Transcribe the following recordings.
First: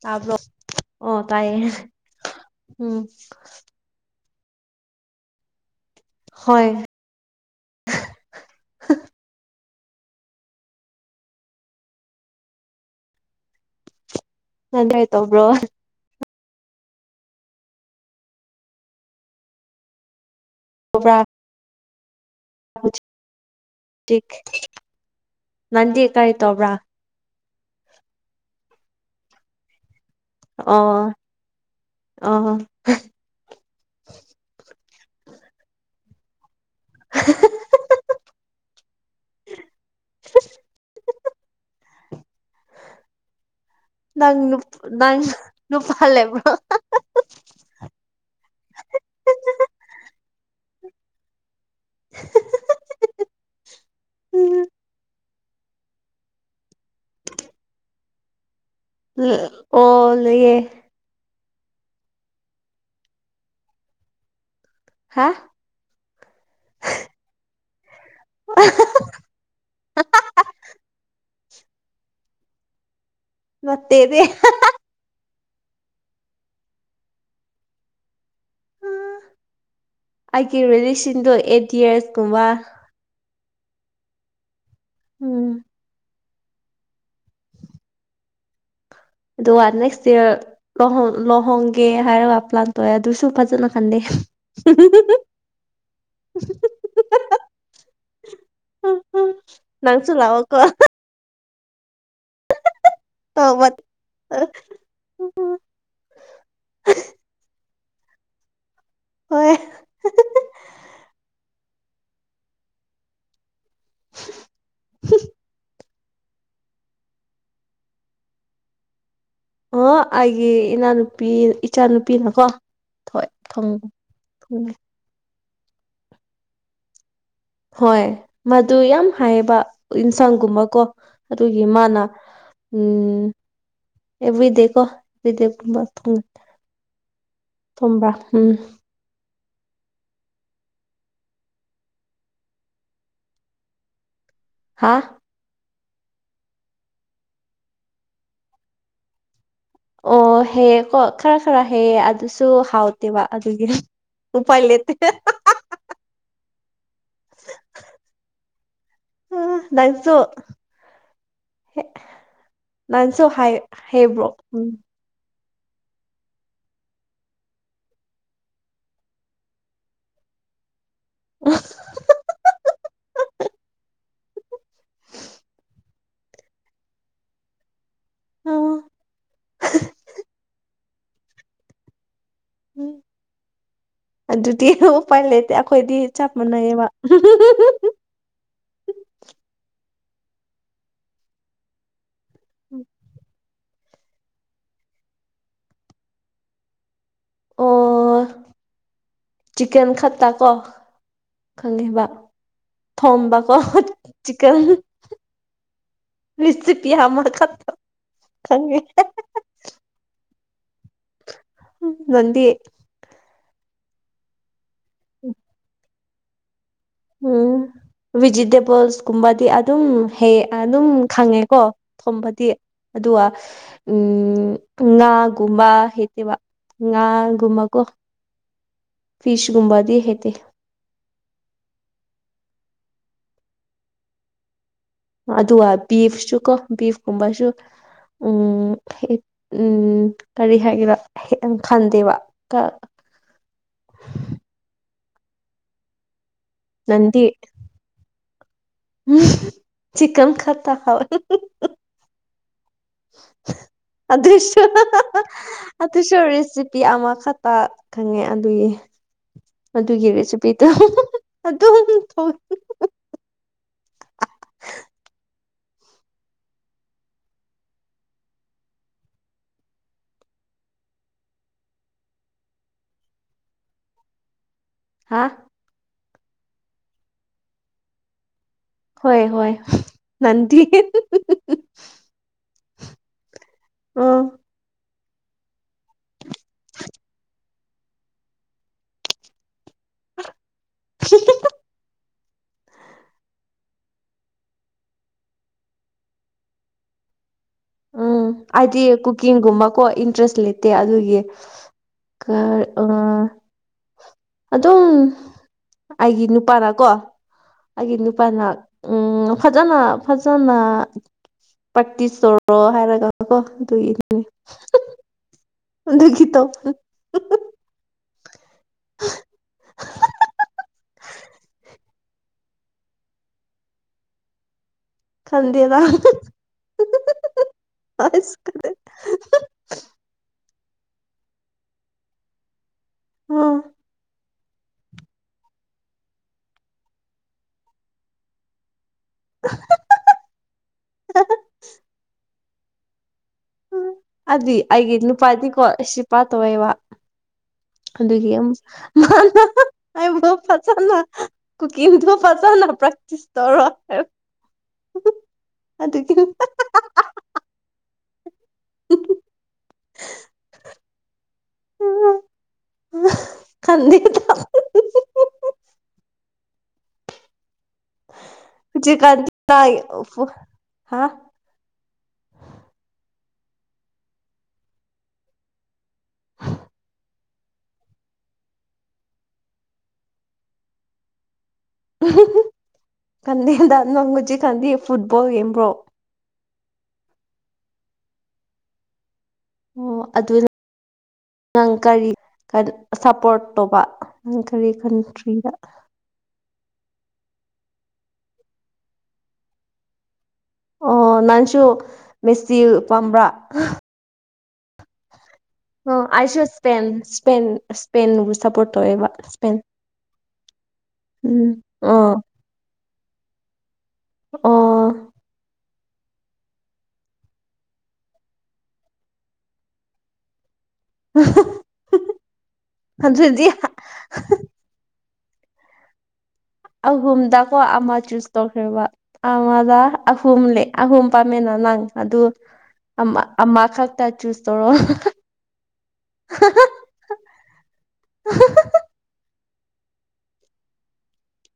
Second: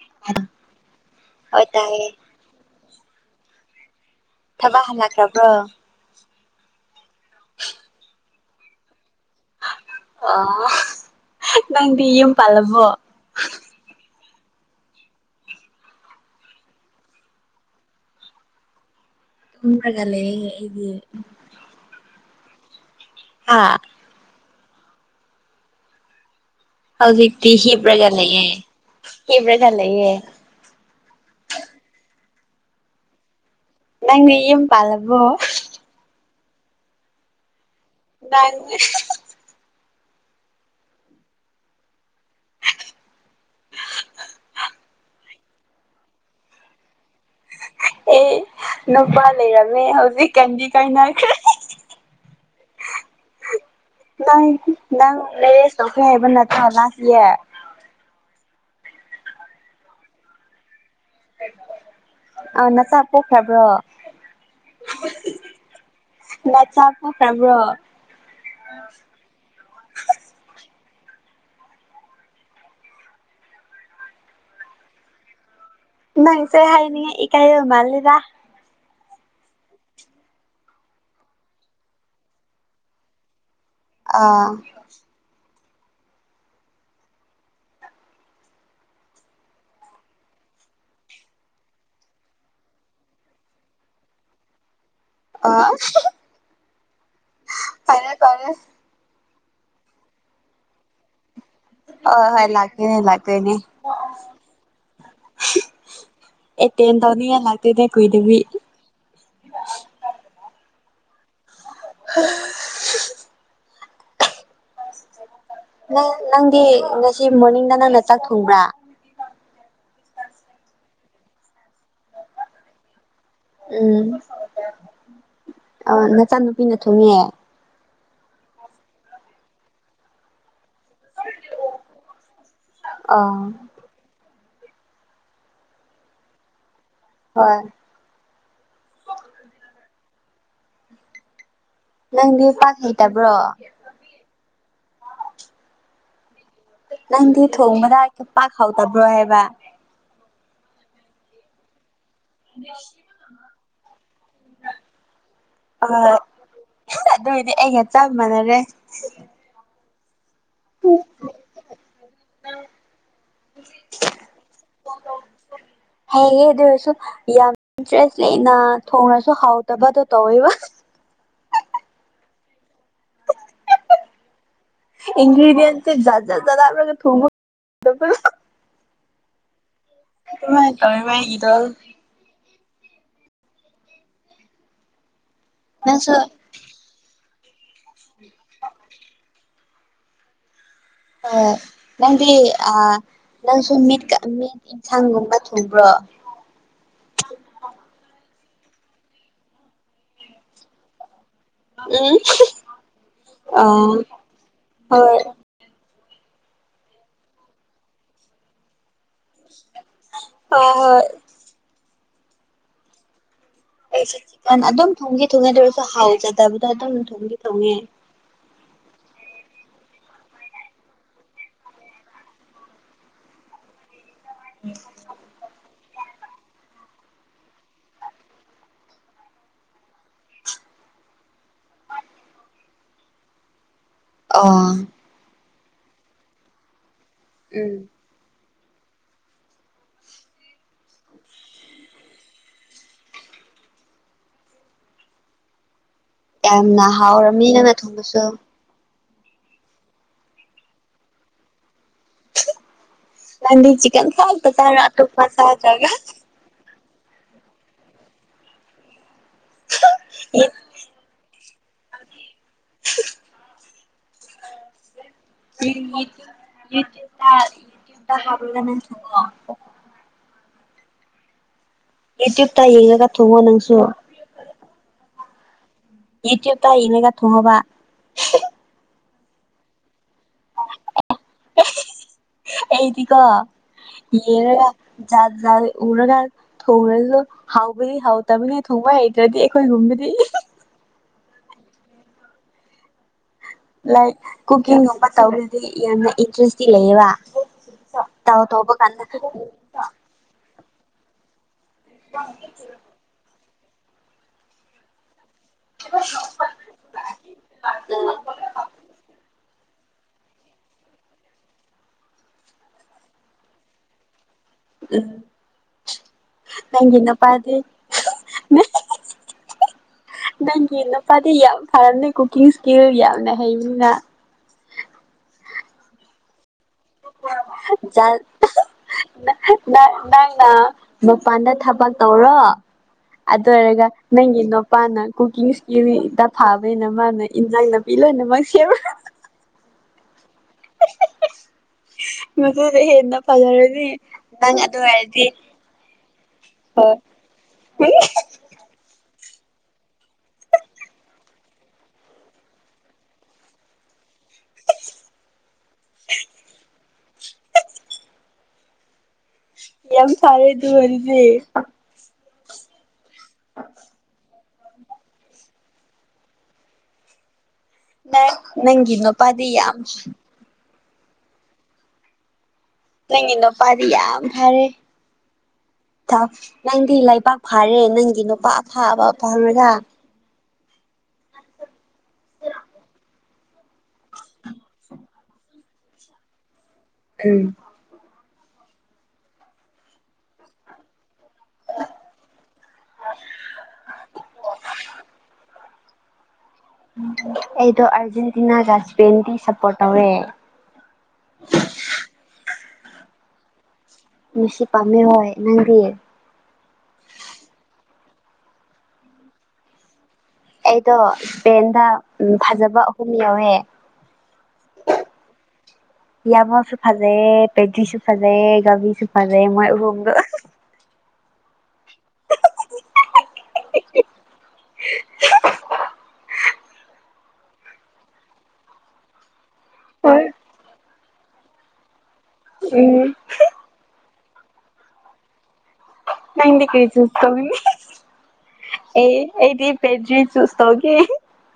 ꯇꯥꯕ꯭ꯔꯣ ꯑꯣ ꯇꯥꯏꯌꯦ ꯎꯝ ꯊꯕꯛ ꯍꯜꯂꯛꯈ꯭ꯔꯕꯣ ꯍꯣꯏ [unintelligible] ꯑ ꯅꯪꯗꯤ ꯌꯨꯝ ꯄꯥꯜꯂꯕꯣ ꯅꫭꯟꯗꯩ ꯇꯧꯕ꯭ꯔꯣ ꯇꯨꯝꯂꯒ ꯂꯩꯔꯦꯌꯦ ꯑꯩꯗꯤ ꯇꯧꯕ꯭ꯔꯥ ꯍꯥ [unintelligible] ꯅꯪꯗꯤ ꯀꯔꯤ ꯇꯧꯕ ꯗꯤ ꯍꯤꯞꯂꯒ ꯂꯩꯌꯦ ꯍꯤꯞꯂꯒ ꯂꯩꯌꯦ ꯑꯣ ꯑꯣ ꯍꯦꯍꯦ ꯅꯪꯗꯤ ꯌꯨꯝ ꯄꯥꯜꯂꯕꯣ ꯍꯥ ꯍꯥ ꯍꯥ ꯍꯨ ꯍꯨ ꯅꯥꯟꯅꯤ ꯍꯨ ꯏꯍꯨ ꯍꯨ ꯅꯪ ꯅꯨꯞ ꯅꯪ ꯅꯨꯨꯄꯥ ꯂꯩꯕ꯭ꯔꯣ ꯑꯦ ꯅꯨꯄꯥ ꯂꯩꯔꯝꯃꯦ ꯍꯧꯖꯤꯛ ꯀꯟꯗꯤ ꯀꯥꯏꯅꯈ꯭ꯔꯦ ꯅꯪ ꯅꯪ ꯂꯩꯌꯦꯁ ꯇꯥꯎꯊꯦꯕꯅ ꯊꯥ ꯐꯗꯔꯤꯌꯦ ꯎ ꯑꯣ ꯂꯌꯦꯦ ꯑ ꯅꯆꯥ ꯄꯣꯛꯈ꯭ꯔꯕ꯭ꯔꯣ ꯍꯥ ꯅ ꯆꯄ꯭ꯔꯝ꯭ꯔꯣ [inaudible] ꯃꯠꯇꯦꯕ ꯅꯪꯁꯦ ꯍꯥꯏꯅꯤꯉ ꯏ ꯀꯥꯏ ꯃꯥꯜꯂꯗ ꯑꯩꯒꯤ ꯔꯤꯂꯦꯁꯟꯗꯣ ꯑꯩꯠ ꯌꯌꯥꯔꯁꯀꯨꯝꯕ ꯑꯥ ꯎꯝ ꯑꯗꯨꯒ ꯅꯦꯛꯁ ꯏꯌꯥꯔ ꯂ ꯂꯨꯍꯣꯡꯒꯦ ꯍꯥꯏꯔꯒ ꯄ꯭ꯂꯥꯟ ꯇꯧꯑꯦ ꯑꯗꯨꯁꯨ ꯐꯖꯅ ꯈꯟꯗꯦ [inaudible] ꯑ ꯐꯔ ꯀꯔꯦ ꯎꯝ ꯅꯪꯁꯨ ꯂꯑꯣ ꯀꯣ ꯍ ꯍꯣꯏ ꯂꯥꯛꯦ ꯂꯒꯦꯅꯦ ꯇꯧꯕ ꯑꯦ ꯇꯦꯟꯗꯅꯤ ꯂ ꯗ ꯀꯗꯕꯤ ꯍꯣꯏ ꯍꯜꯂ [inaudible] ꯅ ꯅꯪꯗꯤ ꯉꯁꯤ ꯃꯣꯔꯅꯤꯡꯗ ꯅꯪꯅ ꯆꯥꯛ ꯊꯣꯡꯕ꯭ꯔꯥ ꯑꯣ ꯑꯩꯒꯤ ꯏꯅꯥꯅꯨꯄꯤ ꯏꯆꯥꯅꯨꯄꯤꯅꯀꯣ ꯊꯣꯏ ꯊꯨꯡ ꯎꯝ ꯊꯨꯡꯉ ꯑ ꯅꯆꯥ ꯅꯨꯨꯄꯤꯅ ꯊꯨꯡꯉ ꯍꯣꯏ ꯃꯗꯨ ꯌꯥꯝ ꯍꯥꯏꯌꯦꯕ ꯌꯦꯟꯁꯥꯡꯒꯨꯝꯕꯀꯣ ꯑꯗꯨꯒꯤ ꯃꯥꯅ ꯎꯝ ꯑꯥ ꯑꯦꯚ꯭ꯔꯤꯗꯦ ꯀꯣ ꯑꯦꯕ꯭ꯔꯤꯗꯦꯒꯨꯝꯕ ꯊꯣꯡꯒ ꯍꯣꯏ ꯊꯣꯡꯕ ꯎꯝ ꯅꯪꯗꯤ ꯄꯥꯛ ꯍꯩꯇꯕ꯭ꯔꯣ ꯍꯥꯥ ꯅꯪꯗꯤ ꯊꯣꯡꯕꯗ ꯄꯥꯛ ꯍꯥꯎꯗꯕ꯭ꯔꯣ ꯍꯥꯏꯕ ꯑꯣ ꯍ ꯈꯔ ꯈꯔ ꯍ ꯑꯗꯨꯁꯨ ꯍꯥꯎꯇꯦꯕ ꯑꯗꯨꯒꯤ ꯎꯄꯥꯏ ꯂꯦꯇꯦ ꯑꯗꯨꯏꯗꯤ ꯑꯩꯒ ꯆꯞ ꯃꯥꯟꯅꯔꯦ ꯂꯏꯁꯨ ꯅꯟꯁꯨ ꯍꯥꯏ ꯍꯦꯕ꯭ꯔꯣ ꯎꯝ ꯎ ꯍꯌꯦꯌꯦꯦ ꯑꯗꯨ ꯑꯣꯏꯔꯁꯨ ꯌꯥꯝ ꯏꯟꯇꯔꯦꯁ ꯂꯩꯅ ꯊꯣꯡꯅꯁꯨ ꯍꯥꯎꯗꯕꯗꯣ ꯇꯧꯋꯦꯕ ꯎ ꯏꯟꯒ꯭ꯦꯗꯤꯌꯦꯟꯁꯖꯖ ꯊꯣꯡ ꯑꯣ ꯃꯥꯏ ꯇꯃꯦꯃ ꯏꯗꯜ ꯎꯝ ꯑꯗꯨꯗꯤ ꯎꯄꯥꯏ ꯂꯩꯇꯦ ꯑꯩꯈꯣꯏꯗꯤ ꯅꯪꯁꯨ ꯆꯞ ꯃꯥꯟꯅꯩꯌꯦꯕ ꯑ ꯅꯪ ꯑ ꯅꯪ ꯁꯃꯃꯤ ꯃꯤꯠ ꯏꯟꯁꯥꯡꯒꯨꯝꯕ ꯊꯨꯝꯕ꯭ꯔꯣ ꯑꯣ ꯆꯤꯛꯀꯟ ꯈꯠꯇ ꯀꯣ ꯈꯪꯉꯕ ꯎꯝ ꯊꯣꯝꯕꯀꯣ ꯑ ꯍꯣꯏ ꯆꯤꯀꯜ ꯍꯣꯏ ꯂꯤꯁꯤ ꯄꯤ ꯃ ꯈꯠꯇꯪ ꯑ ꯍꯣꯏ ꯅꯟꯤꯦ ꯑꯩꯁꯨ ꯆꯤꯛꯀꯟ ꯑꯗꯨꯝ ꯊꯣꯡꯒꯤ ꯊꯣꯡꯉꯦ ꯑꯗꯨ ꯑꯣꯏꯔꯁꯨ ꯍꯥꯎꯖꯗꯕꯗ ꯑꯗꯨꯝ ꯊꯣꯡꯗꯤ ꯊꯣꯡꯉꯦ ꯐꯕꯜꯁꯀꯨꯝꯕꯗꯤ ꯑꯗꯨꯝ ꯍ ꯑꯗꯨꯝ ꯈꯪꯉꯦꯀꯣ ꯊꯣꯝꯕꯗꯤ ꯑꯗꯨꯒ ꯎꯝ ꯉꯥꯒꯨꯝꯕ ꯋꯥ ꯉꯥꯡ ꯃꯒꯣ ꯐꯤꯁꯒꯨꯝꯕꯥꯗꯍꯇ ꯑ ꯑꯗꯨꯒ ꯕꯤꯐꯁꯨ ꯀꯣ ꯕꯤꯐ ꯀꯨꯝꯕꯁꯨ ꯎꯝ ꯎ ꯎꯝ ꯀꯔꯤ ꯍꯥꯏꯒꯦꯅꯣ ꯈꯟꯗꯦꯕ [unintelligible] ꯌꯥꯝꯅ ꯍꯥꯎꯔꯃꯤ ꯅꯪꯅ ꯊꯣꯡꯕꯁꯨ ꯎꯝ ꯆꯤꯛꯟ ꯈꯇꯥ ꯍꯕ ꯅꯪꯗꯤ ꯆꯤꯛꯀꯟ ꯈꯛꯇ ꯆꯥꯔ ꯑꯇꯣꯞꯄ ꯆꯥꯗ꯭ꯔꯒ ꯑꯇꯩꯁꯨ ꯔꯦꯁꯤꯄꯤ ꯑꯃꯛ ꯐꯠꯄ ꯈꯪꯉꯦ ꯑꯗꯨꯒꯤ ꯑꯗꯨꯒꯤ ꯔꯦꯁꯤꯄꯤꯗꯨꯣ ꯑꯗꯨ ꯍ [unintelligible] ꯍꯥꯔ ꯊ ꯑꯦꯇꯨꯞ ꯇꯥꯏ ꯌꯦꯡꯒ ꯊꯉꯣ ꯅꯪꯁꯨ ꯍꯥꯥ ꯏꯠꯇ ꯇꯥꯏ ꯏꯅꯦꯒ ꯊꯣꯡꯉꯕꯥ ꯍꯣꯏ ꯍꯣꯏ ꯅꯟꯗꯤ ꯑꯦꯗꯤꯀꯣ [unintelligible] ꯎꯝ ꯖꯥꯠ ꯖꯥꯠ ꯎꯔꯒ ꯊꯣꯡꯔꯁꯨ ꯍꯥꯎꯕꯗꯤ ꯍꯥꯎ ꯇꯕꯗꯤ ꯊꯣꯡꯕ ꯍꯩꯇ꯭ꯔꯗꯤ ꯑꯩꯈꯣꯏ ꯀꯔꯤ ꯂꯥꯏꯛ ꯀꯨꯀꯤꯡꯒꯨꯝꯕ ꯇꯧꯕꯗꯗꯤ ꯌꯥꯝꯅ ꯏꯟꯇ꯭ꯔꯦꯁꯇꯤ ꯂꯩꯌꯦꯕ ꯎꯝ ꯇꯧ ꯇꯧꯕ ꯑꯗꯤ ꯀꯥꯟꯗ ꯎꯝ ꯀꯨꯀꯤꯡꯒꯨꯝꯕ ꯀꯣ ꯏꯟꯇ꯭ꯔꯦꯁ ꯂꯩ ꯇꯦ ꯑꯗꯨꯒꯤ ꯑ ꯑꯗꯨꯝ ꯑꯩꯒꯤ ꯅꯨꯄꯥꯅ ꯀꯣ ꯑꯩꯒꯤ ꯅꯨꯄꯥꯅ ꯎꯝ ꯐꯖꯅ ꯐꯖꯅ ꯄ꯭ꯔꯦꯛꯇꯤꯁ ꯇꯧꯔꯣ ꯍꯥꯏꯔꯒ ꯀꯣ ꯑꯗꯨꯒꯤꯗꯨꯅꯦ ꯎꯝ ꯅꯒꯤ ꯄꯥꯏꯗꯤ ꯅꯪꯒꯤ ꯅꯨꯄꯥꯗꯤ ꯌꯥꯝ ꯐꯔꯝꯅꯦ ꯀꯨꯀꯤꯡ ꯏꯁꯀꯤꯜ ꯌꯥꯝꯅ ꯍꯩꯕꯅꯤꯅ ꯈꯪꯗꯦ ꯇ ꯅꯪꯅ ꯃꯄꯥꯟꯗ ꯊꯕꯛ ꯇꯧꯔꯣ ꯑꯗꯨ ꯎꯝ ꯑꯣꯏꯔꯒ ꯅꯪꯒꯤ ꯅꯨꯄꯥꯅ ꯀꯨꯀꯤꯡ ꯏꯁꯀꯤꯜꯗ ꯊꯥꯕꯅꯤꯅ ꯃꯥꯅ ꯏꯟꯖꯥꯡ ꯅꯥꯄꯤ ꯂꯣꯏꯅꯃꯛ ꯁꯦꯝꯕ [unintelligible] ꯃꯗꯨ ꯑꯗꯨ ꯑꯩꯒꯤ ꯅꯨꯄꯥꯗꯤꯀꯣ ꯁꯤꯄꯥ ꯇꯧꯋꯦꯕ ꯍꯣꯏ ꯑꯗꯨꯒꯤ ꯑꯃ [unintelligible] [unintelligible] ꯑꯗꯨꯗꯒꯤ ꯌꯥꯝ ꯐꯔꯦ ꯑꯗꯨ ꯑꯣꯏꯔꯗꯤ ꯈꯪꯗ ꯇ ꯅꯪ ꯖꯤ ꯅꯪꯒꯤ ꯀꯥꯟ ꯅꯨꯄꯥꯗꯤ ꯌꯥꯝ ꯍꯥ ꯅꯪꯒꯤ ꯅꯨꯄꯥꯗꯤ ꯌꯥꯝ ꯐꯔꯦ ꯅꯪꯗꯤ ꯂꯩꯕꯥꯛ ꯐꯥꯔꯦ ꯅꯪꯒꯤ ꯅꯨꯄꯥ ꯑꯐꯥꯕ ꯐꯥꯔꯔꯥ ꯀꯗꯗꯅ ꯃꯉꯨꯖꯤ ꯀꯗ ꯐꯨꯠꯕꯣꯜ ꯀꯝꯕ꯭ꯔꯣ ꯎꯝ ꯑꯣ ꯑꯗꯨꯗ ꯅꯪ ꯀꯔꯤ ꯁꯄꯣꯔꯠ ꯇꯧꯕ ꯅꯪ ꯀꯔꯤ ꯀꯟꯇ꯭ꯔꯤꯗ ꯑꯩꯗꯣ ꯑꯥꯔꯖꯦꯟꯇꯤꯅꯥ ꯔꯖꯄꯦꯟꯗꯤ ꯁꯞꯄꯣꯔꯠ ꯇꯧꯔꯦ ꯑꯣ ꯅꯟꯁꯨ ꯃꯦꯁꯇꯤ ꯄꯝꯕ꯭ꯔꯥ ꯃꯁꯤꯁꯤ ꯄꯥꯝꯃꯦ ꯍꯣꯏ ꯅꯪꯗꯤꯌꯦ ꯏꯁꯄꯦꯟ ꯁꯄꯦꯟ ꯁꯄꯦꯟꯕꯨ ꯁꯄꯣꯔꯠ ꯇꯧꯋꯦꯕ ꯁꯄꯦꯟ ꯑꯩꯗꯣ ꯏꯁꯄꯦꯟꯗ ꯎ ꯐꯖꯕ ꯑꯍꯨꯝ ꯌꯧꯋꯦ ꯑꯣ ꯌꯥꯃꯣꯁꯨ ꯐꯖꯩ ꯄꯦꯖꯤꯔꯤꯁꯨ ꯐꯖꯩ ꯕꯤꯁꯨ ꯐꯖꯩ ꯃꯣꯏ ꯎꯣꯡꯗ ꯖꯤ [unintelligible] ꯑꯍꯨꯝꯗꯀꯣ ꯑꯃ ꯆꯨꯁ ꯇꯧꯈ꯭ꯔꯦꯕ ꯑꯃꯗ ꯍꯣꯏ ꯑꯍꯨꯝꯂ ꯑꯍꯨꯝ ꯄꯥꯝꯃꯦꯟꯅ ꯅꯪ ꯑꯗꯨ ꯎꯝ ꯑꯃ ꯈꯛꯇ ꯆꯨꯁ ꯇꯧꯔꯣ ꯅꯟꯗꯤ ꯀꯔꯤ ꯆꯨꯁ ꯇꯅꯤ ꯑꯦ ꯑꯩꯗꯤ ꯄꯦꯔꯔꯤ ꯆꯨꯁꯣꯒꯤ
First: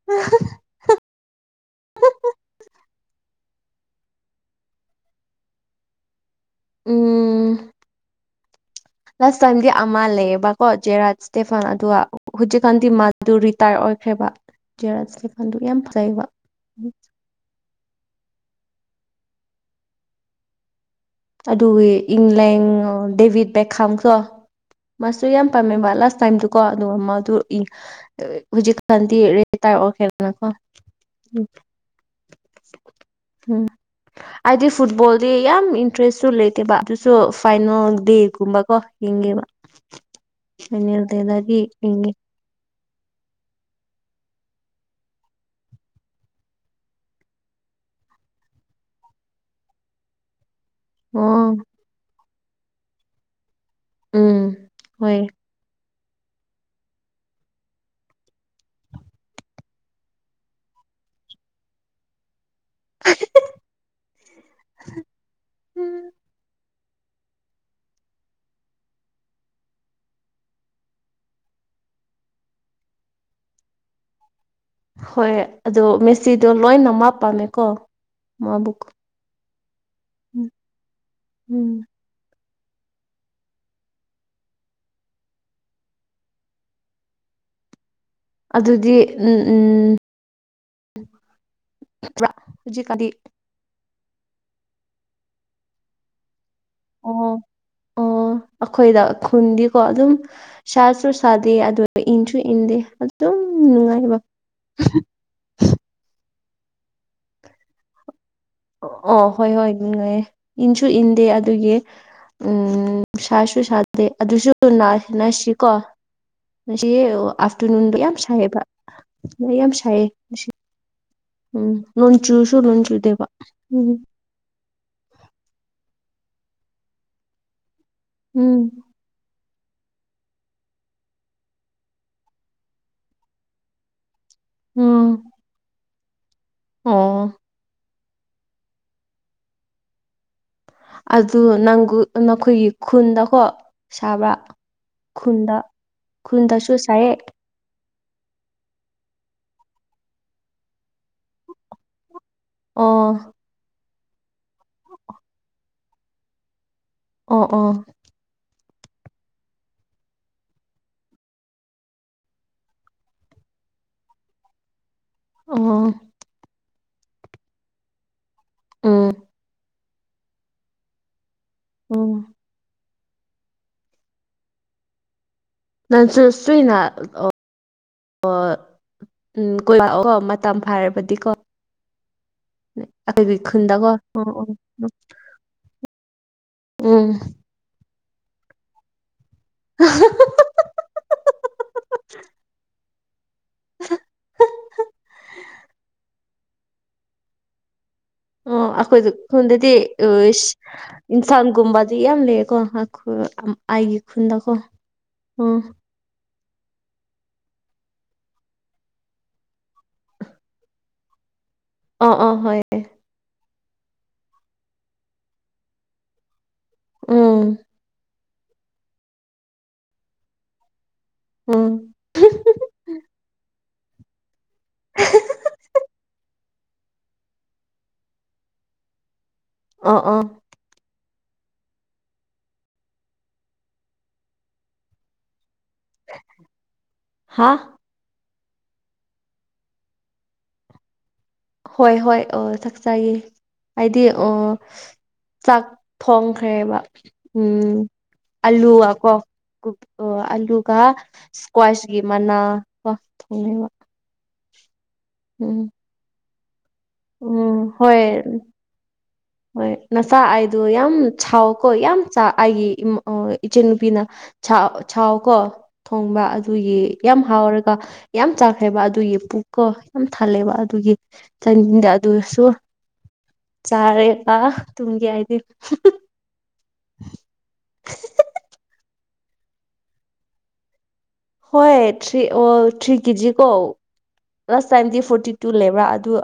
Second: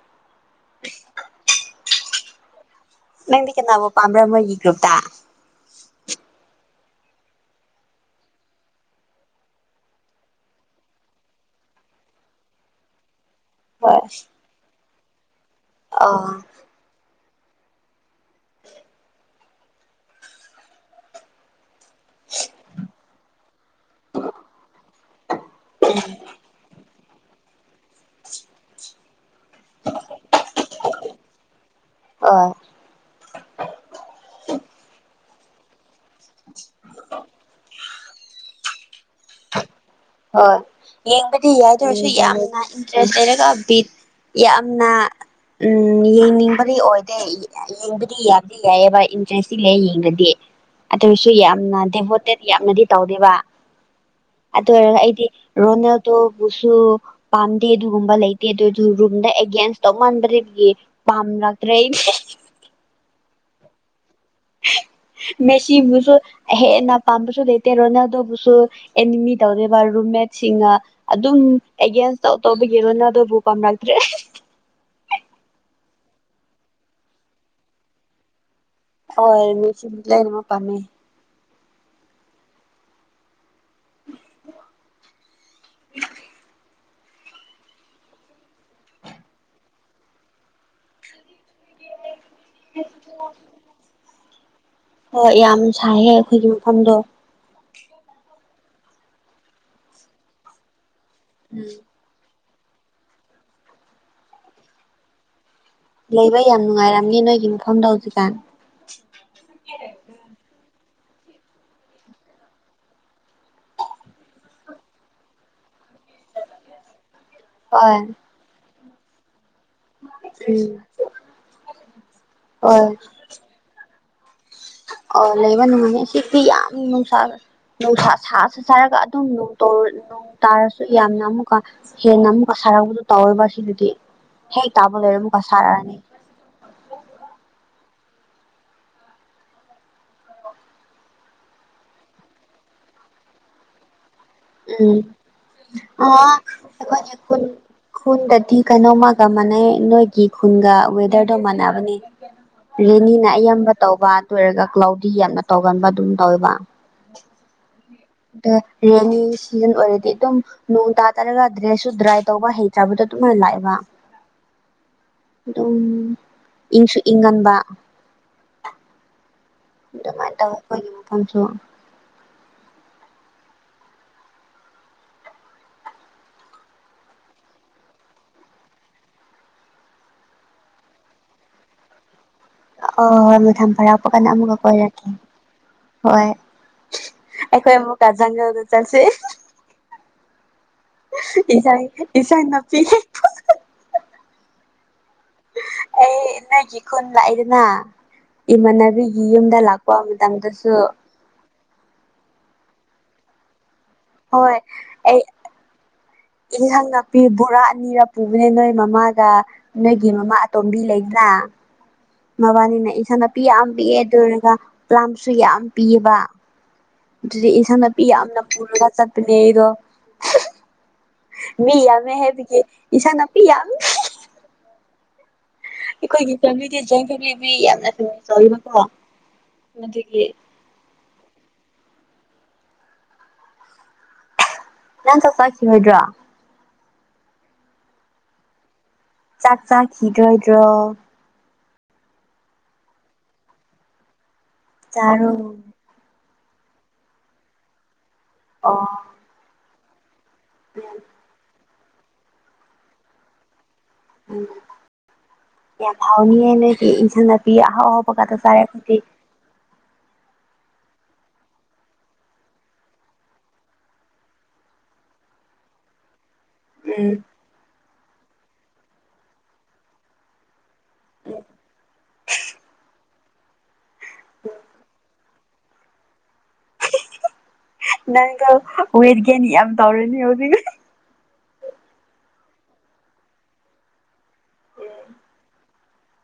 ꯎ [unintelligible] ꯅꯗꯤ ꯀ ꯅꯕ ꯄꯝꯕꯃꯔ ꯭ꯔꯨꯨꯞꯇꯥ ꯎꯝ ꯂꯥꯁ ꯇꯥꯏꯝꯗꯤ ꯑꯃ ꯂꯩꯌꯦꯕꯀꯣ ꯖꯦꯔꯥꯖ ꯏꯁꯇꯦꯐꯟ ꯑꯗꯨꯒ ꯍꯧꯖꯤꯛꯀꯥꯟꯗꯤ ꯑꯗꯨ ꯔꯤꯇꯥꯌꯔ ꯍꯣꯏ ꯑꯣꯏꯈ꯭ꯔꯦꯕ ꯖꯦꯔ ꯁꯂꯤꯐꯥꯟꯗꯨ ꯌꯥꯝ ꯑ ꯐꯖꯩꯕ ꯑꯗꯨꯒꯤ ꯏꯪꯂꯦꯟ ꯗꯦꯕꯤꯠ ꯕꯦꯈꯥꯝꯇꯣꯁ ꯑꯗꯨ ꯌꯥꯝ ꯄꯥꯝꯃꯦꯕ ꯂꯥꯁ ꯇꯥꯏꯝꯗꯀꯣ ꯑꯗꯨ ꯑꯃ ꯑꯗꯨ ꯍꯧꯖꯤꯛꯀꯥꯟꯗꯤꯔꯤꯇꯥꯔ ꯑꯣꯏꯔ ꯀꯣ ꯍꯣꯏ ꯎꯝ ꯍꯥꯏꯗꯤ ꯐꯨꯠꯕꯣꯜꯗꯤ ꯌꯥꯝ ꯏꯟꯇ꯭ꯔꯦꯁꯁꯨ ꯂꯩꯇꯦꯕ ꯑꯗꯨꯁꯨ ꯐꯥꯏꯅꯦꯜ ꯗꯦꯀꯨꯝꯕꯀꯣ ꯌꯦꯒꯦꯕ ꯍꯣꯏ ꯌꯦꯡꯕꯗꯤ ꯌꯥꯗ꯭ꯔꯁꯨ ꯌꯦꯡꯉꯦ ꯌꯥꯝꯅ ꯏꯟꯇꯔꯦꯁ ꯂꯩꯔꯒ ꯕꯤ ꯌꯥꯝꯅ ꯎꯝ ꯌꯦꯡꯅꯤꯡꯕꯗꯤ ꯑꯣꯏꯗꯦ ꯌꯦꯡꯕꯗꯤ ꯌꯥꯕꯗꯤ ꯌꯥꯏꯑꯕ ꯏꯟꯇꯔꯦꯁꯇꯤ ꯂꯩ ꯌꯦꯡꯕꯗꯤ ꯑꯗꯨꯁꯨ ꯑꯣ ꯌꯥꯝꯅ ꯗꯦꯚꯣꯇꯦꯠ ꯌꯥꯝꯅꯗꯤ ꯇꯧꯗꯦꯕ ꯎꯝ ꯇꯣꯏꯔꯒ ꯍꯣꯏ ꯑꯩꯗꯤ ꯔꯣꯅꯦꯜ ꯇꯣꯕꯨꯁꯨ ꯄꯥꯝꯗꯦ ꯑꯗꯨꯒꯨꯝꯕ ꯂꯩꯇꯦ ꯑꯗꯨꯗꯨ ꯔꯨꯝꯗ ꯑꯦꯒꯦꯟꯁ ꯇꯧ ꯃꯥꯟꯕꯒꯤ ꯄꯝꯔ ꯇ꯭ꯔ [unintelligible] ꯃꯦ ꯁꯤꯣ ꯍꯦꯟꯅ ꯄꯥꯝꯕꯁꯨ ꯂꯩꯇꯦ ꯔꯣꯅꯥꯜꯗꯣꯕꯨꯁꯨ ꯑꯦꯅꯤꯃꯤ ꯇꯧꯦꯕ ꯔꯨꯝꯃꯦꯠꯁꯤꯡꯅ ꯑꯗꯨꯝ ꯇ ꯇꯧꯕꯒꯦꯔꯣ ꯅꯅ ꯑꯗꯨꯣ ꯕꯨ ꯀꯝ ꯂꯇ꯭ꯔꯦ ꯍꯣꯏ ꯑꯗꯣ ꯃꯦꯁꯇꯤꯗꯣ ꯂꯣꯏꯅ ꯃꯥ ꯄꯥꯝꯃꯦꯀꯣ ꯃꯥꯕꯨꯀ ꯑꯣ ꯃꯤꯁꯅꯃ ꯄꯥꯝꯃꯦ ꯎꯝ [unintelligible] ꯑꯗꯨꯗꯤ ꯎꯝ ꯎꯝ ꯍꯧꯖꯤꯛ ꯀꯗꯤ ꯍꯣꯏ ꯌꯥꯝ ꯁꯥꯏꯍꯦ ꯑꯩꯈꯣꯏꯒꯤ ꯃꯐꯝꯗꯣ ꯑꯣ ꯑꯣ ꯑꯩꯈꯣꯏꯗ ꯈꯨꯟꯗꯤꯀꯣ ꯑꯗꯨꯝ ꯁꯥꯁꯨꯁꯨ ꯁꯥꯗꯦ ꯑꯗꯨꯟꯁꯨ ꯏꯗꯦ ꯑꯗꯨꯝ ꯅꯨꯡꯉꯥꯏꯕ ꯂꯩꯕ ꯌꯥꯝ ꯅꯨꯡꯉꯥꯏꯔꯝꯅꯦ ꯅꯣꯏꯒꯤ ꯃꯐꯝꯗꯣ ꯍꯧꯖꯤꯛꯀꯥꯟ ꯑꯣ ꯍꯣꯏ ꯍꯣꯏ ꯑꯗꯨꯉꯥꯏꯌꯦꯦ ꯏꯟꯁꯨ ꯏꯟꯗꯦ ꯑꯗꯨꯒꯤ ꯎꯝ ꯁꯥꯁꯨ ꯁꯥꯗꯦ ꯑꯗꯨꯁꯨ ꯅꯁꯤꯀꯣ ꯃꯁꯤ ꯑꯐꯇꯔꯅꯟ ꯍꯣꯏ ꯂꯩ ꯌꯥꯝ ꯁꯥꯍꯦꯕꯥꯛ ꯅ ꯌꯥꯝ ꯁꯥꯏꯌꯦ ꯎꯝ ꯎꯝ ꯂꯣꯟꯆꯨꯁꯨ ꯂꯣꯟ ꯍꯣꯏ ꯆꯨꯗꯦꯕ ꯎꯝ ꯑꯣ ꯂꯩꯕ ꯅꯨꯡꯉꯥꯏ ꯁꯤꯁꯤ ꯌꯥꯝ ꯅꯨꯡꯁꯥ ꯅꯨꯡꯁꯥ ꯁꯥ ꯎꯝ ꯁꯥꯔꯒ ꯑꯗꯨꯝ ꯅꯣꯡ ꯇꯥꯔꯁꯨ ꯌꯥꯝꯅ ꯑꯃꯨꯛꯀ ꯍꯦꯟꯅ ꯑꯃꯨꯛꯀ ꯁꯥꯔꯛꯄꯗ ꯇꯧꯋꯦꯕ ꯁꯤꯗꯗꯤ ꯍꯦ ꯇꯥꯕ ꯂꯩꯔꯝꯒ ꯁꯥꯔꯥꯅꯤ ꯑꯥ ꯑꯗꯨ ꯅꯪ ꯅꯈꯣꯏꯒꯤ ꯈꯨꯟꯗꯀꯣ ꯁꯥꯕ꯭ꯔꯥ ꯎꯝ ꯈꯨꯟꯗ ꯈꯨꯟꯗꯁꯨ ꯑꯣ ꯁꯥꯏꯌꯦ ꯈꯨꯟꯗꯗꯤ ꯀꯩꯅꯣꯝꯃꯒ ꯃꯥꯟꯅꯩ ꯅꯣꯏꯒꯤ ꯈꯨꯟꯒ ꯋꯦꯗꯔꯗꯣ ꯃꯥꯟꯅꯕꯅꯦ ꯑꯣ ꯔꯦꯅꯤꯅ ꯑꯌꯥꯝꯕ ꯇꯧꯕ ꯑꯗꯨ ꯑꯣꯏꯔꯒ ꯀ꯭ꯂꯥꯎꯗꯤ ꯌꯥꯝꯅ ꯇꯧꯒꯟꯕ ꯑꯗꯨꯝ ꯇꯧꯋꯦꯕ ꯑ ꯑ ꯎ ꯁꯤꯖꯟ ꯑꯣꯏꯔꯗꯤ ꯑꯗꯨꯝ ꯅꯣꯡ ꯇꯥ ꯇꯔꯒ ꯗ꯭ꯔꯦꯁꯁꯨ ꯗ꯭ꯔꯥꯏ ꯇꯧꯕ ꯍꯩꯇ꯭ꯔꯕꯗꯣ ꯑꯗꯨꯃꯥꯏꯅ ꯂꯥꯛꯑꯦꯕ ꯑꯣ ꯏꯪꯁꯨ ꯏꯪꯒꯥꯟꯕ ꯎꯝ ꯑꯗꯨꯃꯥꯏꯅ ꯇꯧ ꯑꯩꯈꯣꯏꯒꯤ ꯃꯐꯝꯁꯨ ꯑꯣ ꯅꯟꯁꯨ ꯁ꯭ꯔꯤꯅꯥ ꯑꯣ ꯎꯝ ꯀꯣꯏ ꯂꯥꯛꯑꯣ ꯃꯇꯝ ꯐꯥꯔꯕꯗꯤ ꯀꯣ ꯑꯣ ꯍꯣꯏ ꯃꯊꯪ ꯐꯔꯛꯄ ꯀꯥꯟꯗ ꯑꯣ ꯑꯃꯨꯛꯀ ꯀꯣꯏꯔꯛꯀꯦ ꯍ ꯎꯝ ꯑꯩꯈꯣꯏ ꯃꯨ ꯀꯖꯒ ꯆꯁꯤ ꯏꯖꯥꯏ ꯏꯆꯥꯏ ꯅꯄꯤ ꯍꯍꯍ ꯅꯒꯤ ꯈꯨ ꯂꯥꯛꯗꯅ ꯑꯣ ꯑꯩꯈꯣꯏ ꯈꯨꯣꯟꯗꯗꯤ ꯃꯇꯝꯗꯁꯨ ꯏꯟꯁꯥꯡꯒꯨꯝꯕꯗꯤ ꯌꯥꯝ ꯂꯩꯌꯦꯀꯣ ꯑꯩꯥꯏꯒꯤ ꯈꯨꯟꯗꯀꯣ ꯎ ꯏꯪꯍꯪ ꯉꯛꯄꯤ ꯕꯣꯔꯥ ꯑꯅꯤꯔ ꯄꯨꯕꯅꯦ ꯅꯣꯏ ꯃꯃꯥꯒ ꯅꯣꯏꯒꯤ ꯃꯃꯥ ꯑꯇꯣꯝꯕꯤ ꯂꯩꯗ꯭ꯔꯥ ꯑ ꯑꯥ ꯑꯥ ꯍꯣꯏ ꯃꯕꯥꯅꯤꯅ ꯏꯟꯁꯥꯡ ꯅꯥꯄꯤ ꯌꯥꯝ ꯄꯤꯑꯦ ꯑꯗꯨ ꯑꯣꯏꯔꯒ ꯄ꯭ꯂꯥꯝꯁꯨ ꯌꯥꯝ ꯄꯤꯌꯦꯕ ꯎꯝ ꯑꯗꯨꯗꯤ ꯏꯟ ꯅꯥꯄꯤ ꯌꯥꯝꯅ ꯄꯨꯔꯒ ꯆꯠꯄꯅꯦ ꯑꯩꯗꯣ ꯎꯝ ꯃꯤ ꯌꯥ ꯃ ꯍꯦꯕꯒꯤ ꯏꯁꯥ ꯅꯄꯤ ꯑꯩꯈꯣꯏꯒꯤ ꯐꯦꯂꯤꯗꯤ ꯖꯟꯂꯤꯕꯤ ꯌꯥꯝꯅ ꯐꯦꯁ ꯑꯣꯏꯕꯀꯣ ꯑꯥ ꯑꯥ ꯑꯗꯒꯤ ꯅꯥꯟ ꯆꯠꯆꯥ ꯁꯤꯍꯗ꯭ꯔꯥ ꯍꯥ ꯆꯥꯛ ꯆꯥꯈꯤꯗ꯭ꯔꯣꯏꯗ꯭ꯔꯣ ꯍꯣꯏ ꯍꯣꯏ ꯑ ꯆꯥꯛꯆꯥꯒꯦ ꯍꯥꯏꯗꯤ ꯑ ꯇꯔꯨ ꯐꯔꯦꯕ ꯎꯝ ꯑꯣ ꯑꯂꯨꯒ ꯀꯣ ꯑꯂꯨꯒ ꯏꯁꯀ꯭ꯋꯥꯁꯀꯤ ꯃꯅꯥ ꯀꯣ ꯊꯣꯡꯅꯩꯕ ꯎꯝ ꯌꯥꯝ ꯊꯥꯎꯅꯤ ꯍꯥꯏ ꯅ ꯎꯝ ꯏꯟꯁꯅꯄꯤꯤ ꯑꯍꯥꯎ ꯍꯣꯏ ꯑꯍꯥꯎꯕꯒꯥꯗ ꯁꯥꯔꯦ ꯈꯗꯤ ꯍꯣꯏ ꯅꯆꯥꯥ ꯑꯩꯗꯣ ꯌꯥꯝ ꯁꯥꯎꯀꯣ ꯌꯥꯝ ꯑꯩꯒꯤ ꯏꯆ ꯅꯨꯨꯄꯤꯅ ꯁꯥꯎ ꯀꯣ ꯊꯣꯡꯕ ꯑꯗꯨꯒꯤ ꯎꯝ ꯌꯥꯝ ꯍꯥꯎꯔꯒ ꯌꯥꯝ ꯆꯥꯛꯈ꯭ꯔꯦꯕ ꯑꯗꯨꯒꯤ ꯄꯨꯛꯀ ꯌꯥꯝ ꯊꯜꯂꯦꯕ ꯑꯗꯨꯒꯤ ꯆꯗ ꯑꯗꯨꯁꯨ ꯆꯥꯔꯦꯀ ꯇꯨꯡꯒꯤ ꯍꯥꯏꯗꯤ ꯅꯪꯗ ꯑꯣꯏꯔꯒꯦꯅꯤ ꯑꯦꯝ ꯇꯧꯔꯅꯤ ꯍꯧ ꯀ ꯍꯣꯏ ꯊ꯭ꯔꯤ ꯑꯣ ꯊ꯭ꯔꯤ ꯀꯦꯖꯤ ꯀꯣ ꯂꯥꯁ ꯇꯥꯏꯝꯗꯤ ꯐꯣꯔꯇꯤ ꯇꯨ ꯂꯩꯕ꯭ꯔꯥ ꯑꯗꯨ